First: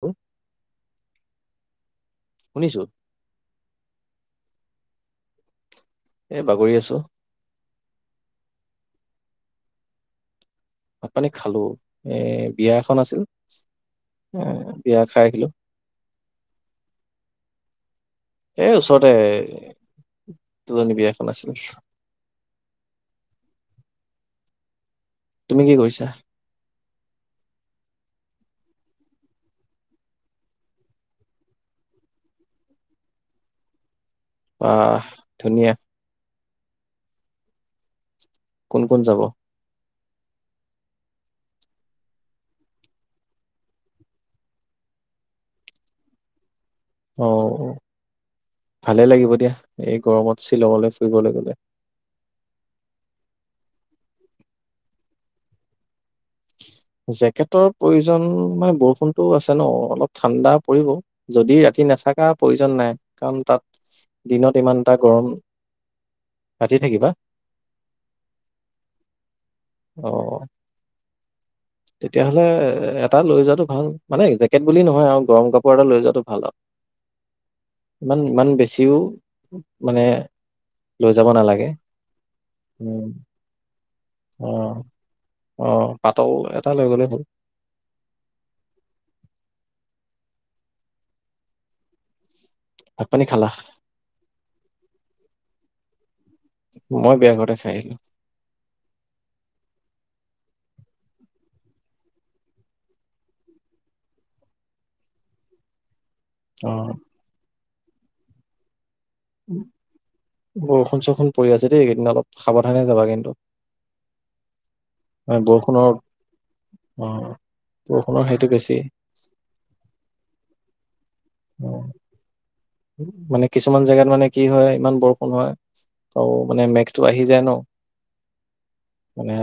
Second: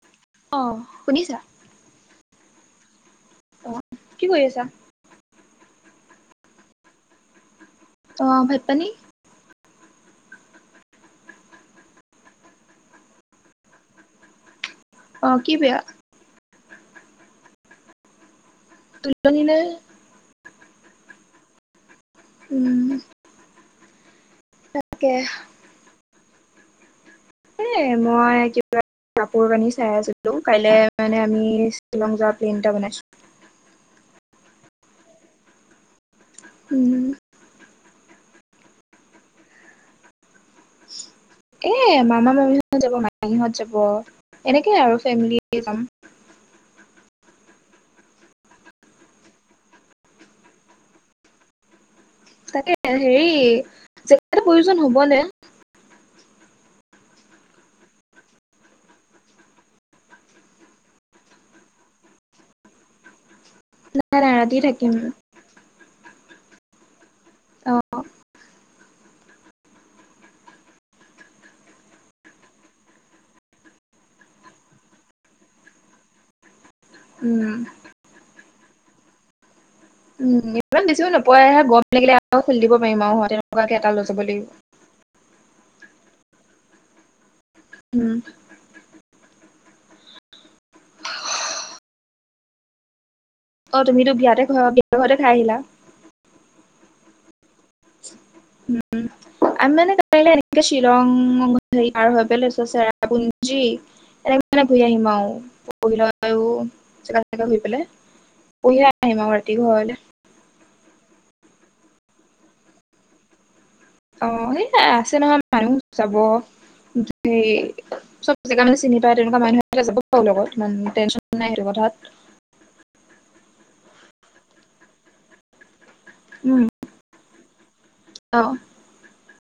অ অ শুনিছা? শুনিছো। অ কি কৰি আছা? এ বাগৰি আছো। অ ভাত পানী? ভাত পানী খালো এ বিয়া এখন আছিল এ বিয়া খাই অ আহিলো। কি বেয়া এ ওচৰতে তুলনি নে তুলনী বিয়া এখন আছিল। উম তাকে তুমি কি কৰিছা? এ মই কিবা কাপোৰ কানি চাই আছিলো। কাইলে মানে আমি শ্বিলং যোৱা প্লেইন এটা বনাইছো। অহ ধুনীয়া। উম কোন কোন যাব? এ মামা-মামীহঁত যাব, মাহীহঁত যাব। এনেকে আৰু ফেমিলী যাম। অ' অ' ভালে লাগিব দিয়া, এই গৰমত শ্বিলঙলে ফুৰিবলে গ'লে। তাকে হেৰি জেকেটৰ প্ৰয়োজন হ'ব নে? জেকেটৰ প্ৰয়োজন মানে বৰষুণতো আছে ন' অলপ ঠাণ্ডা পৰিব। যদি ৰাতি নাথাকা প্ৰয়োজন নাই, কাৰণ তাত নাই নাই ৰাতি দিনত থাকিম ইমানটা গৰম ৰাতি থাকিবা? অ' অ' তেতিয়াহ'লে এটা লৈ যোৱাটো ভাল। মানে জেকেট বুলি নহয় আৰু গৰম কাপোৰ এটা লৈ যোৱাটো ভাল আৰু। উম ইমান বেছিও মানে উম, ইমান বেছিও লৈ যাব নপৰেহে নালাগে গৰম লাগিলে আৰু খুলি দিব উম পাৰিম আৰু তেনেকুৱাকে এটা লৈ যাব অ লাগিব। অ' পাতল এটা লৈ গ'লে হ'ল। উম ভাত পানী খালা? তুমিতো বিয়াতে ঘ [unintelligible] ঘৰতে খাই আহিলা? মই বিয়া ঘৰতে খাই আহিলো। উম আমি মানে কাইলে এনেকে শ্বিলং হেৰি পাৰ পেলাই তাৰপিছত চেৰাপুঞ্জী এনেকে মানে ঘূৰি আহিম আৰু অ [unintelligible] এনেকে শুই পেলাই পঢ়িয়ে আহিম আৰু ৰাতি ঘৰলে। বৰষুণ চৰুষুণ পৰি আছে দেই। এইকেইদিন অলপ সাৱধানে যাবা কিন্তু। অ' সেই আছে মানে নহয় মানুহ বৰষুণৰ যাব অ সেই বৰষুণৰ চব সেইটো জেগা বেছি মানে চিনি ত' তেনেকুৱা মানুহ এটা যাব বাৰু লগত ইমান টেনশ্যন নাই সেইটো অ কথাত। মানে কিছুমান জেগাত মানে কি হয় ইমান বৰষুণ হয়। ত' উম মানে মেঘটো আহি যায় ন'। অ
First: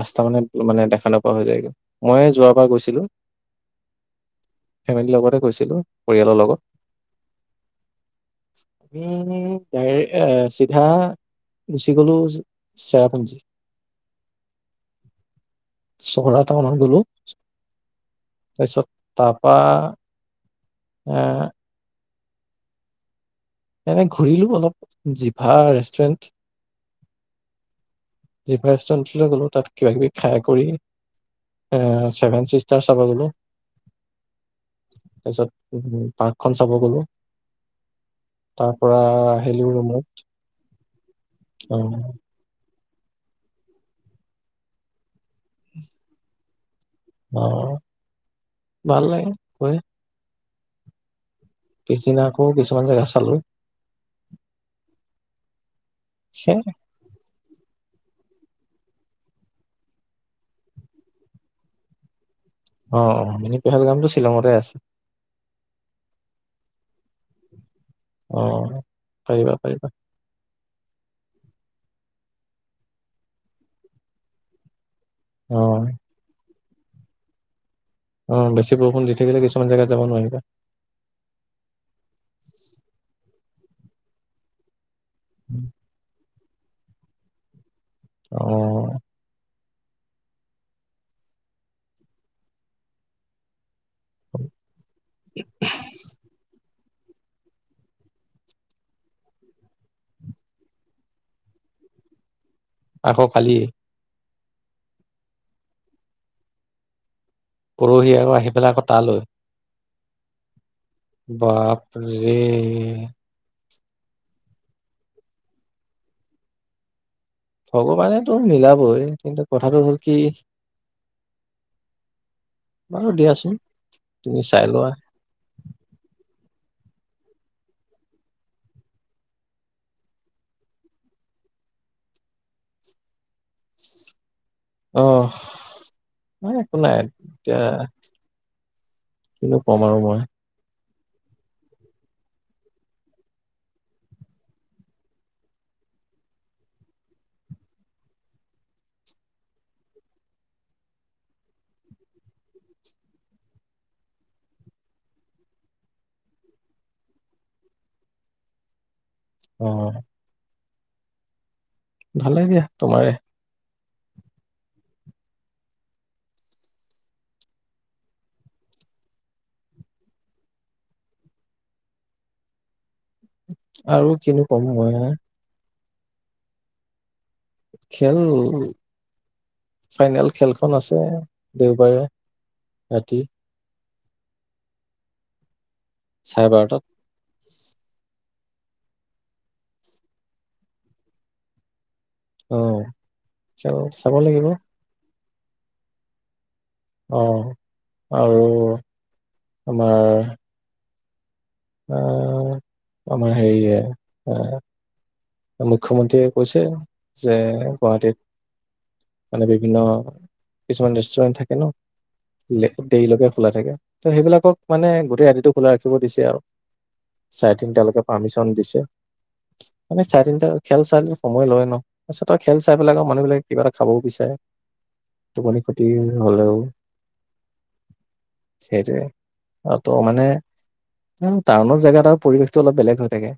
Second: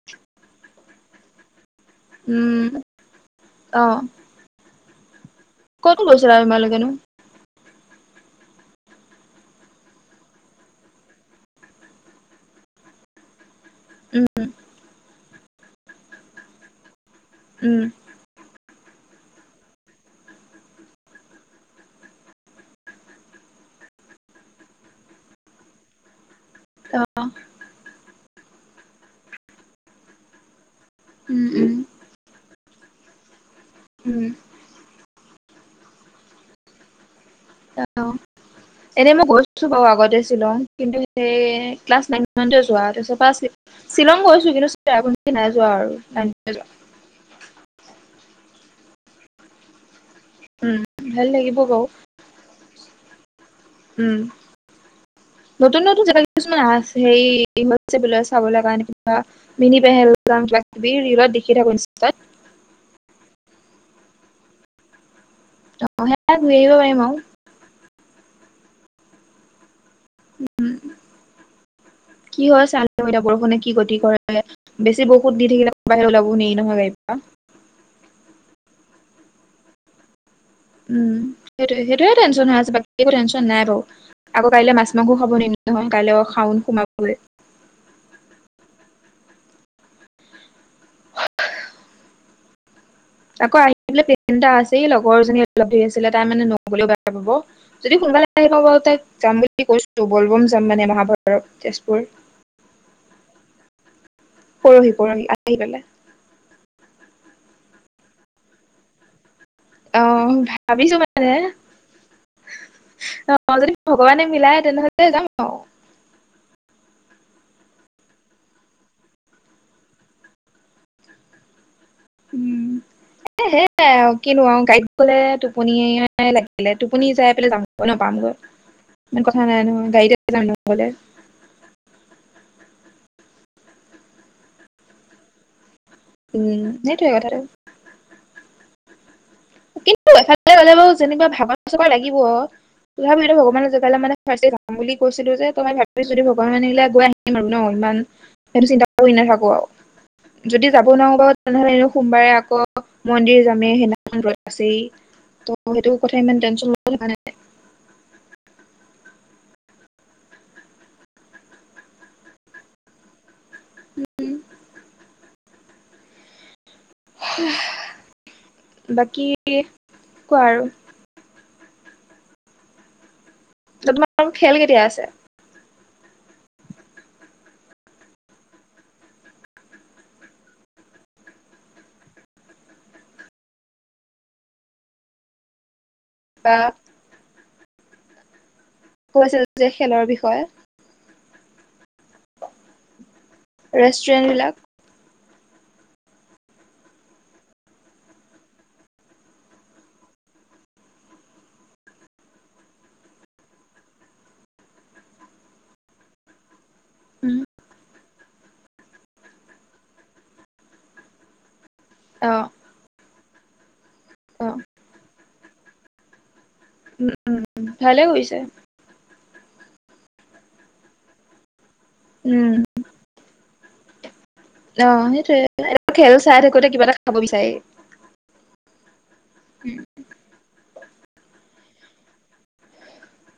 ৰাস্তা মানে মানে দেখা নোপোৱা হৈ যায়, মই এই উম যোৱাবাৰ গৈছিলো। অ ফেমিলীৰ লগতে গৈছিলো ক'ত গৈছিলা পৰিয়ালৰ লগত। তোমালোকেনো উম [unintelligible] চিধা গুচি গ'লো চেৰাপুঞ্জী। উম চহৰা টাউনত গ'লো। উম তাৰপিছত তাৰপা [unintelligible] এনে ঘূৰিলো অলপ জিভা ৰেষ্টুৰেণ্ট অ' জিভা ৰেষ্টুৰেণ্টলৈ গ'লো, তাত কিবা কিবি খাই কৰি উম এ চেভেন চি ষ্টাৰ চাব গ'লো। উম। তাৰ পিছত উ পাৰ্কখন চাব গ'লো। অ' তাৰ পৰা এনেই মই আহিলো গৈছো বাৰু ৰুমত আগতে শ্বিলং, কিন্তু সেই অ ক্লাছ নাইন তে যোৱা তাৰপিছৰ পৰা শ্বিলং গৈছো, কিন্তু চেৰাপুঞ্জী নাই যোৱা আৰু নাইনতে যোৱা। অ', ভাল লাগে গৈ। উম, ভাল লাগিব বাৰু পিছদিনা আকৌ কিছুমান জেগা চালো। উম, নতুন নতুন জেগা সেই কিছুমান আছ সেই মাতছে বোলে চাবলে কাৰণে কিবা মিনি পেহেলগাম কিবা কিবি ৰিলত দেখি থাকো ইনষ্টাত। অ', অ' মানে মিনি পেহেলগাম টো শ্বিলঙতে আছে। অ' সেয়া ঘূৰি আহিব পাৰিম আৰু। অ', পাৰিবা পাৰিবা। উম। কি হয় চাই লওঁ এতিয়া বৰষুণে কি গতি কৰে। বেছি বৰষু ষুণ দি অ থাকিলে বাহিৰ ওলাব নোৱাৰি নহয় গাড়ী পা। অ' বেছি বৰষুণ দি থাকিলে কিছুমান জেগাত যাব নোৱাৰিবা। উম, সেইটোয়ে সেইটোয়ে টেনশ্যন হৈ আছে, বাকী একো টেনশ্যন নাই বাৰু। আকৌ কাইলে মাছ মাংসও খাব নোৱাৰিম নহয়, কাইলৈ অ' শাওন সোমাবই। অ'। আকৌ আহি পেলাই প্লেন এটা আছেই, লগৰ এজনীয়ে লগ ধৰি আছিলে তাই মানে নগ'লেও বেয়া পাব। যদি সোনকালে আহি পাওঁ বাৰু তাইক যাম বুলি কৈছো, ব'লব'ম যাম মানে মহাভৈৰৱ তেজপুৰ। [inaudible] আকৌ কালি? পৰহি, পৰহি আহি পেলাই। পৰহি আকৌ আহি পেলাই আকৌ তালৈ? অ' ভাবিছো মা বাপৰে অ' যদি ভগৱানে মিলায় তেনেহ'লে যাম আৰু। ভগৱানেতো মিলাবই, কিন্তু কথাটো হ'ল কি উম, বাৰু এ দিয়াচোন সেয়াই আৰু তুমি কিনো আৰু চাই লোৱা গাড়ীত গ'লে তো টোপনিয়েই লাগিলে টোপনি যাই পেলাই যামগৈ ন পামগৈ। ইমান কথা নাই নহয়, গাড়ীতে যাম এনেওঁ ঘৰলে। অহ, এ উম একো নাই সেইটোৱে কথাটো দিয়া। কিনো কম আৰু কিন্তু মই। এফালে গ'লে বাৰু যেনিবা ভাগৰ চাগৰ লাগিব। তথাপি এতিয়া ভগৱানৰ জেগালে মানে ফাৰ্ষ্টে যাম বুলি কৈছিলো যে, ত' মই ভাৱিছো যদি ভগৱানে নিলে গৈ আহিম আৰু ন। ইমান সেইটো চিন্তা কৰি নাথাকো আৰু। যদি যাব নোৱাৰো বাৰু তেনেহ'লে এনেও সোমবাৰে আকৌ মন্দিৰ যামেই, সেইদিনা আছেই ত সেইটো কথা ইমান টেনশ্যন ল'ব লগা কথা নাই। অ'। ভালে দিয়া, তোমাৰে বাকী, কোৱা আৰু? আৰু তোমালোকৰ কিনো খেল কম, কেতিয়া মই আছে না। খেল। ফাইনেল খেলখন আছে, দেওবাৰে ৰাতি। চাৰে বা বাৰটাত। কৈছিল যে, খেলৰ বিষয়ে। অ'খেল চাব ৰেষ্টুৰেন্ট লাগিব। বিলাক অ' আৰু আমাৰ। আ আমাৰ হেৰিয়ে, অ'। মুখ্যমন্ত্ৰীয়ে কৈছে, যে উম, গুৱাহাটীত। মানে বিভিন্ন, কিছুমান ৰেষ্টুৰেন্ট থাকে ন'। অ'। দেৰিলকে খোলা থাকে, ত' সেইবিলাকক অ', মানে গোটেই ৰাতিটো খোলা ৰাখিব দিছে আও। উম। চাৰে উম, তিনটালেকে ভালে কৰিছে পাৰ্মিশন দিছে, মানে চাৰে তিনিটা, খেল চাই সময় লয় ন। পাছত আকৌ উম। খেল চাই পেলাই আৰু মানুহবিলাক কিবা এটা খাবও বিচাৰে। অ' সেইটোয়ে, টোপনি ক্ষতি খেল চাই হলেও থাকোতে কিবা এটা খাব বিচাৰে। সেইটোৱে অ' ত' মানে। টাউনৰ জেগাত আৰু পৰিৱেশতো অলপ বেলেগ হৈ থাকে।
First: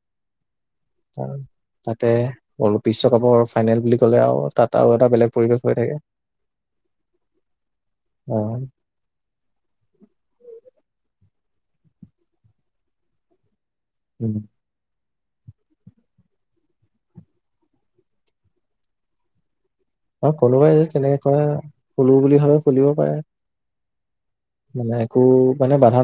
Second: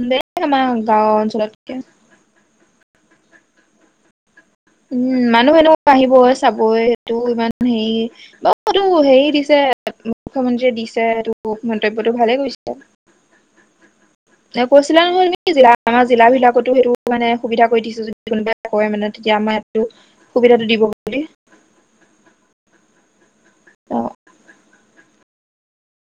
উ দে আমাৰ গাঁৱৰ অঞ্চলতকে। অল বিশ্বকাপৰ ফাইনেল বুলি ক'লে আৰু। তাত আৰু এটা উম' বেলেগ মানুহ পৰিৱেশ হৈ এনেও থাকে আহিবই, চাবই সেইটো ইমান অ হেৰি মো হেৰি দিছে, মুখ্যমন্ত্ৰীয়ে দিছে এইটো মন্তব্যটো, ভালে কৰিছে। [unintelligible] উম'। এ কৈছিলা নহয় তুমি, জিলা আমাৰ জিলা বিলাকতো সেইটো মানে সুবিধা কৰি দিছোঁ, যদি কোনোবাই কয় মানে। এতিয়া আমাৰ। ইয়াতো অ' সুবিধাটো কোনোবাই দিব যদি বুলি তেনেকে কৰা, খুলো বুলি ভাবে খুলিব পাৰে। অ'। মানে একো, মানে বাধা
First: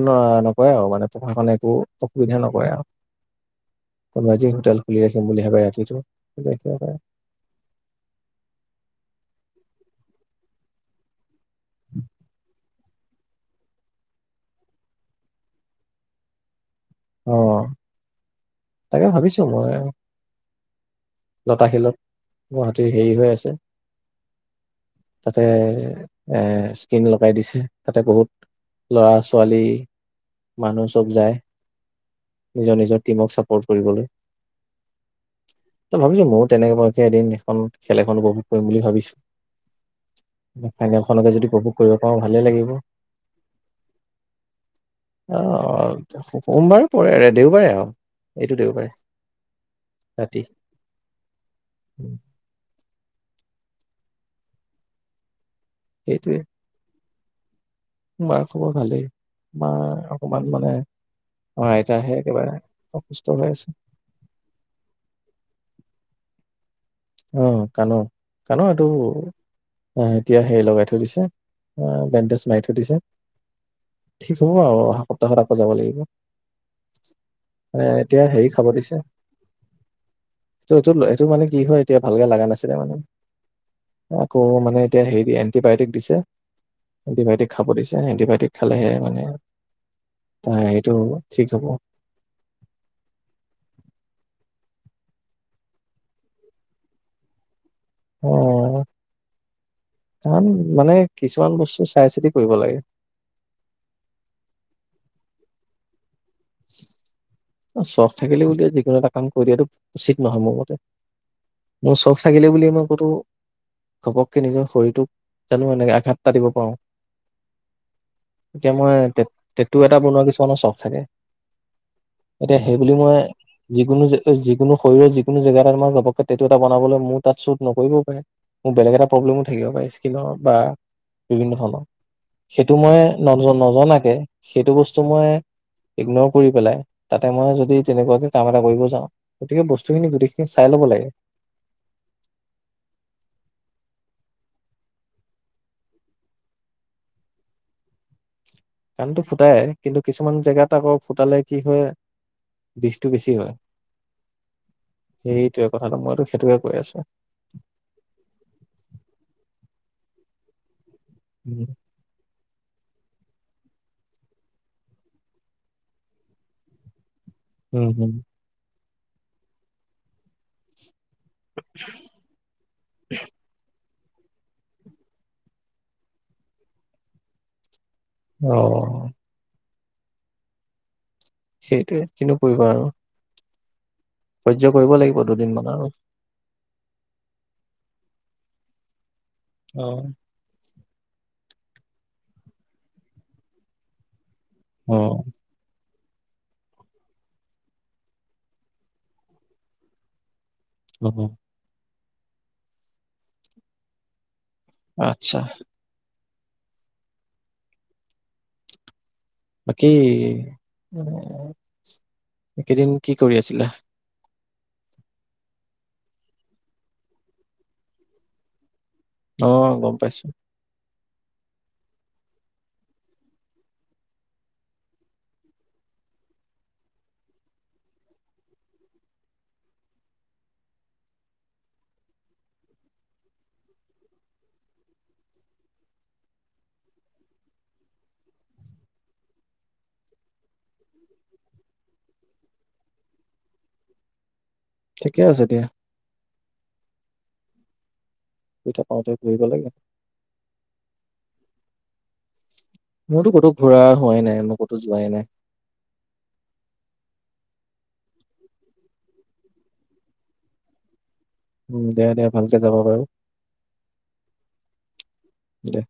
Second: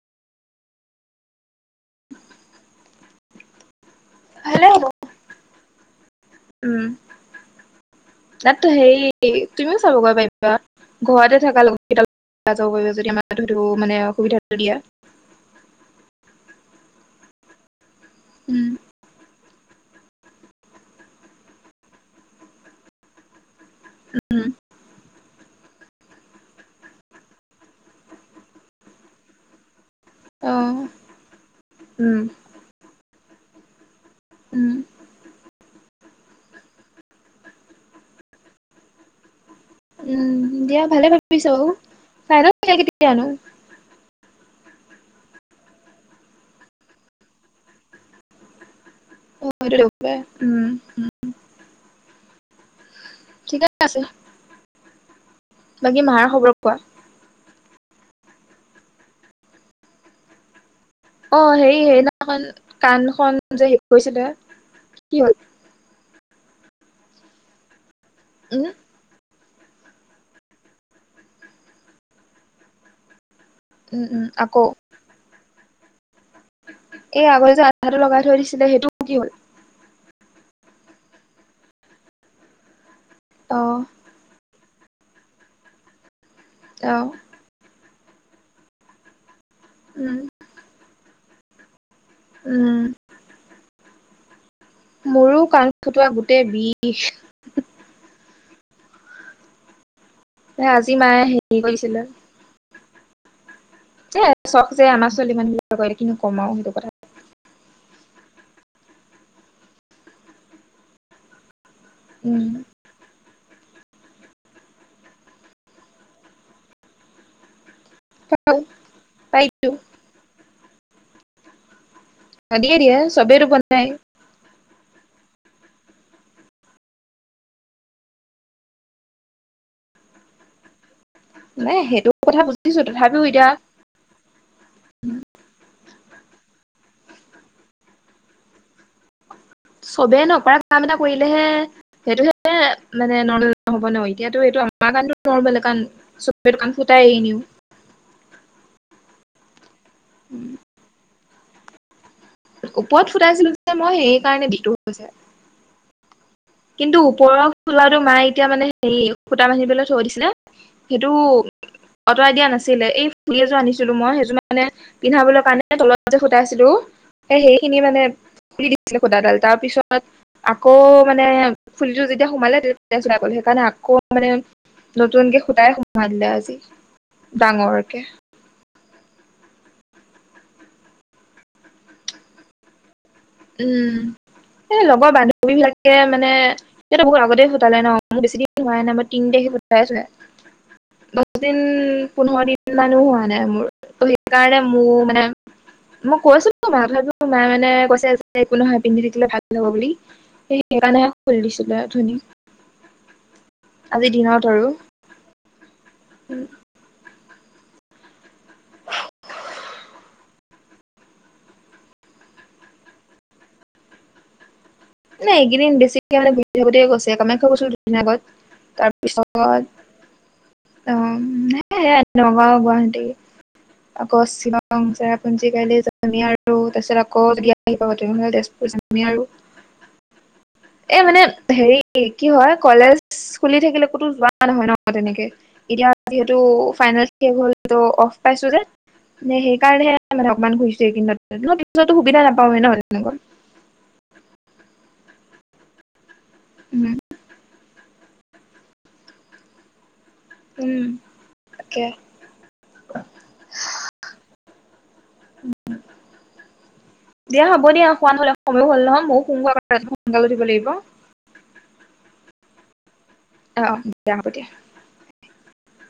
নকৰে আৰু মানে প্ৰশাসনে একো অসুবিধা নকৰে আও। [unintelligible] কম আজি ভালে হোটেল হ'ব খুলি ৰাখিম বুলি ভাবে ৰাতিটো। তাততো হেৰি, তুমিও চাবগৈ পাৰিবা। ঘৰতে থাকা, লগত কেইটা যাব পাৰিব, যদি আমাৰ হয়তো মানে সুবিধাটো দিয়া। অ'। উম'। তাকে ভাবিছোঁ মই। লতাশিলত, গুৱাহাটীৰ হেৰি হৈ আছে। উম তাতে এ স্ক্ৰীন লগাই দিছে, তাতে বহুত ল'ৰা, ছোৱালী। অ মানুহ চব যায়। উম, নিজৰ নিজৰ টিমক চাপৰ্ট কৰিবলে। উম। ত ' ভাবিছোঁ ময়ো তেনেকে এদিন, এখন খেল এখন উপভোগ কৰিম বুলি ভাবিছোঁ। উম' দিয়া ভালে যদি ভাবিছ, উপভোগ কৰিব পাৰো ভালে লাগিব [unintelligible] কেতিয়া নো। অ' সোমবাৰ পৰে, দেওবাৰে আও, এইটো দেওবাৰে। অ' এইটো দেওবাৰে, ৰাতি উম' উম'। উম। ঠিকে আছে, বাকী মাৰ সেইটোৱে খবৰ কোৱা? মাৰ খবৰ ভালেই তোমাৰ অকমান মানে। অ' আমাৰ হেৰি আইতাহে সেইদিনাখন একেবাৰে কাণ অসুস্থ খন হৈ আছে যে হেৰি কৰিছিলে কি হ'ল? অহ কাণৰ উম, কাণৰ টো। আহ এতিয়া হেৰি লগাই থৈ দিছে বেণ্ডেজ মাৰি থৈ দিছে। উম, উম, ঠিক হ'ব আকৌ আৰু অহা সপ্তাহত আকৌ যাব লাগিব। এই আগতে যে হ আঠাটো লগাই এতিয়া থৈ হেৰি দিছিলে খাব সেইটো দিছে। কি হ'ল? টো এইটো সেইটো মানে কি হয় এতিয়া ভালকে লগা নাছিলে মানে। অ' আকৌ মানে এতিয়া হেৰি এণ্টিবায়টিক দিছে অ', এণ্টিবায়টিক। খাব দিছে এণ্টিবায়টিক খালেহে মানে। উ'ম। তাই এইটো ঠিক হ'ব। উ'ম। মোৰো কাণ খটোৱা গোটেই বিষ। অ' কাৰণ আজি মানে মায়ে হেৰি কিছুমান বস্তু কৰিছিলে চাই চিতি কৰিব লাগে। যে চখ যে আমাৰ ছোৱালী মানুহবিলাক ক কিনি কম আৰু সেইটো কথা। চখ থাকিলে বুলিয়ে যিকোনো এটা কাম কৰি দিয়াটো উচিত নহয় মোৰ মতে। মোৰ চখ উম, লাগিলে বুলি মই কতো ঘপকে নিজৰ শৰীৰটোক জানো এনেকে আঘাত পাতিব পাৰো। এতিয়া মই তে পাই তেটু এটা বনোৱা কিছুমানৰ চখ থাকে। এতিয়া দিয়ে সেইবুলি দিয়ে মই চবেইতো বনাই যিকোনো জেগা। যিকোনো শৰীৰৰ যিকোনো জেগাত আমাৰ ঘপকে টেটু এটা বনাবলৈ মোৰ তাত চোট নকৰিবও পাৰে। মোৰ বেলেগ এটা প্ৰব্লেমো থাকিব পাৰে স্কিনৰ বা। বিভিন্ন নাই ধৰণৰ সেইটো কথা সেইটো বুজিছো মই তথাপিও ন এতিয়া নজনাকে। সেইটো বস্তু মই ইগনৰ কৰি পেলাই তাতে মই যদি তেনেকুৱাকে কাম এটা কৰিব যাওঁ। গতিকে বস্তুখিনি চবেই গোটেইখিনি নকৰা চাই ল'ব কাম এটা লাগে কৰিলেহে। সেইটোহে মানে নৰ্মেল হ'ব ন এতিয়াতো এইটো আমাৰ কাৰণতো নৰমেল কাৰণ। চপ্ৰেই কান ফুতাই এনিউ। কাণতটো ফুটাই কিন্তু কিছুমান জেগাত আকৌ ফুটালে কি হয়। ওপৰত বিষটো বেছি ফুটাইছিলো হয় যে মই সেই কাৰণে বিষতো হৈছে। সেইটোৱে কথাটো মইতো সেইটোৱে। কিন্তু ওপৰৰ খোলাটো মায়ে এতিয়া মানে হেৰি সূতা বান্ধিবলৈ থৈ দিছে ন। সেইটো উম আঁতৰাই দিয়া নাছিলে এই ফুলি এযোৰ আনিছিলো মই সেইযোৰ মানে। পিন্ধাবলৈ কাৰণে তলত যে ফুটাই আছিলো। এ সেইখিনি উম মানে হম দি দিছিলে সূতাডাল তাৰ পিছত আকৌ। মানে ফুলি যোৰ যেতিয়া সোমালে তেতিয়া তেজ ওলাই গ'ল সেইকাৰণে আকৌ। মানে নতুনকে সুটাই সুমুৱাই দিলে আজি ডাঙৰকে। অ' সেইটোৱে কিনো কৰিব আৰু। সহ্য উম কৰিব লগৰ লাগিব বান্ধৱী দুদিন মান আৰু বিলাকে মানে। মানে সিহঁতে বহুত আগতেই ফুতালে ন' মোৰ বেছি দিন হোৱাই নাই মই তিনি তাৰিখে অ ফুটাই চুহে। দহ দিন পোন্ধৰ দিন মানো হোৱা নাই মোৰ ত সেইকাৰণে অ মোৰ মানে। মই কৈছো ত মা কথাটোৰ মা মানে কৈছে যে। একো নহয় পিন্ধি থাকিলে ভাল হব বুলি, সেই সেইকাৰণেহে অ খুলি দিছিলে অথনী। আজি দিনত আৰু। আত্ছা। উম'। বাকী, এইকেদিন কি কৰি আছিলা। নাই এইকেইদিন বেছিকে মানে ঘূৰি থাকোতেই গৈছে কামাখ্যা গৈছো দুদিন আগত। তা পিছত অ গম পাইছো অঁ সেয়াই নগাঁও গুৱাহাটী। আকৌ চিমাং চেৰাপুঞ্জী কাইলে যমি আৰু তাৰপিছত আকৌ বিয়া- আহি পাব তেনেহ'লে তেজপুৰ যামেই আৰু। এ মানে হেৰি কি হয় কলেজ খুলি থাকিলে ক'তো যোৱা নহয় ন তেনেকে। এতিয়া যিহেতু ফাইনেল শেষ হল ত অফ পাইছো যে। নে সেইকাৰণেহে মানে অকমান ঘুৰিছো এইকেইদিনত, কিন্তু সুবিধা নাপাওঁৱে ন তেনেকুৱা। ঠিকে আছে দিয়া। উম'। দুইটা পাওঁতে ঘুৰিব লাগে। উম' তাকে। মোৰতো ক'তো ঘূৰা হোৱাই নাই, মই ক'তো যোৱাই নাই। দিয়া হ'ব দিয়া শুৱা নহলে সময়ো হ'ল নহয় ময়ো শুমগৈ ৰাতিপুৱা সোনকালে উঠিব লাগিব। উম' দে দে ভালকে যাবা বাৰু। অঁ অঁ দিয়া হ'ব দিয়া। দে।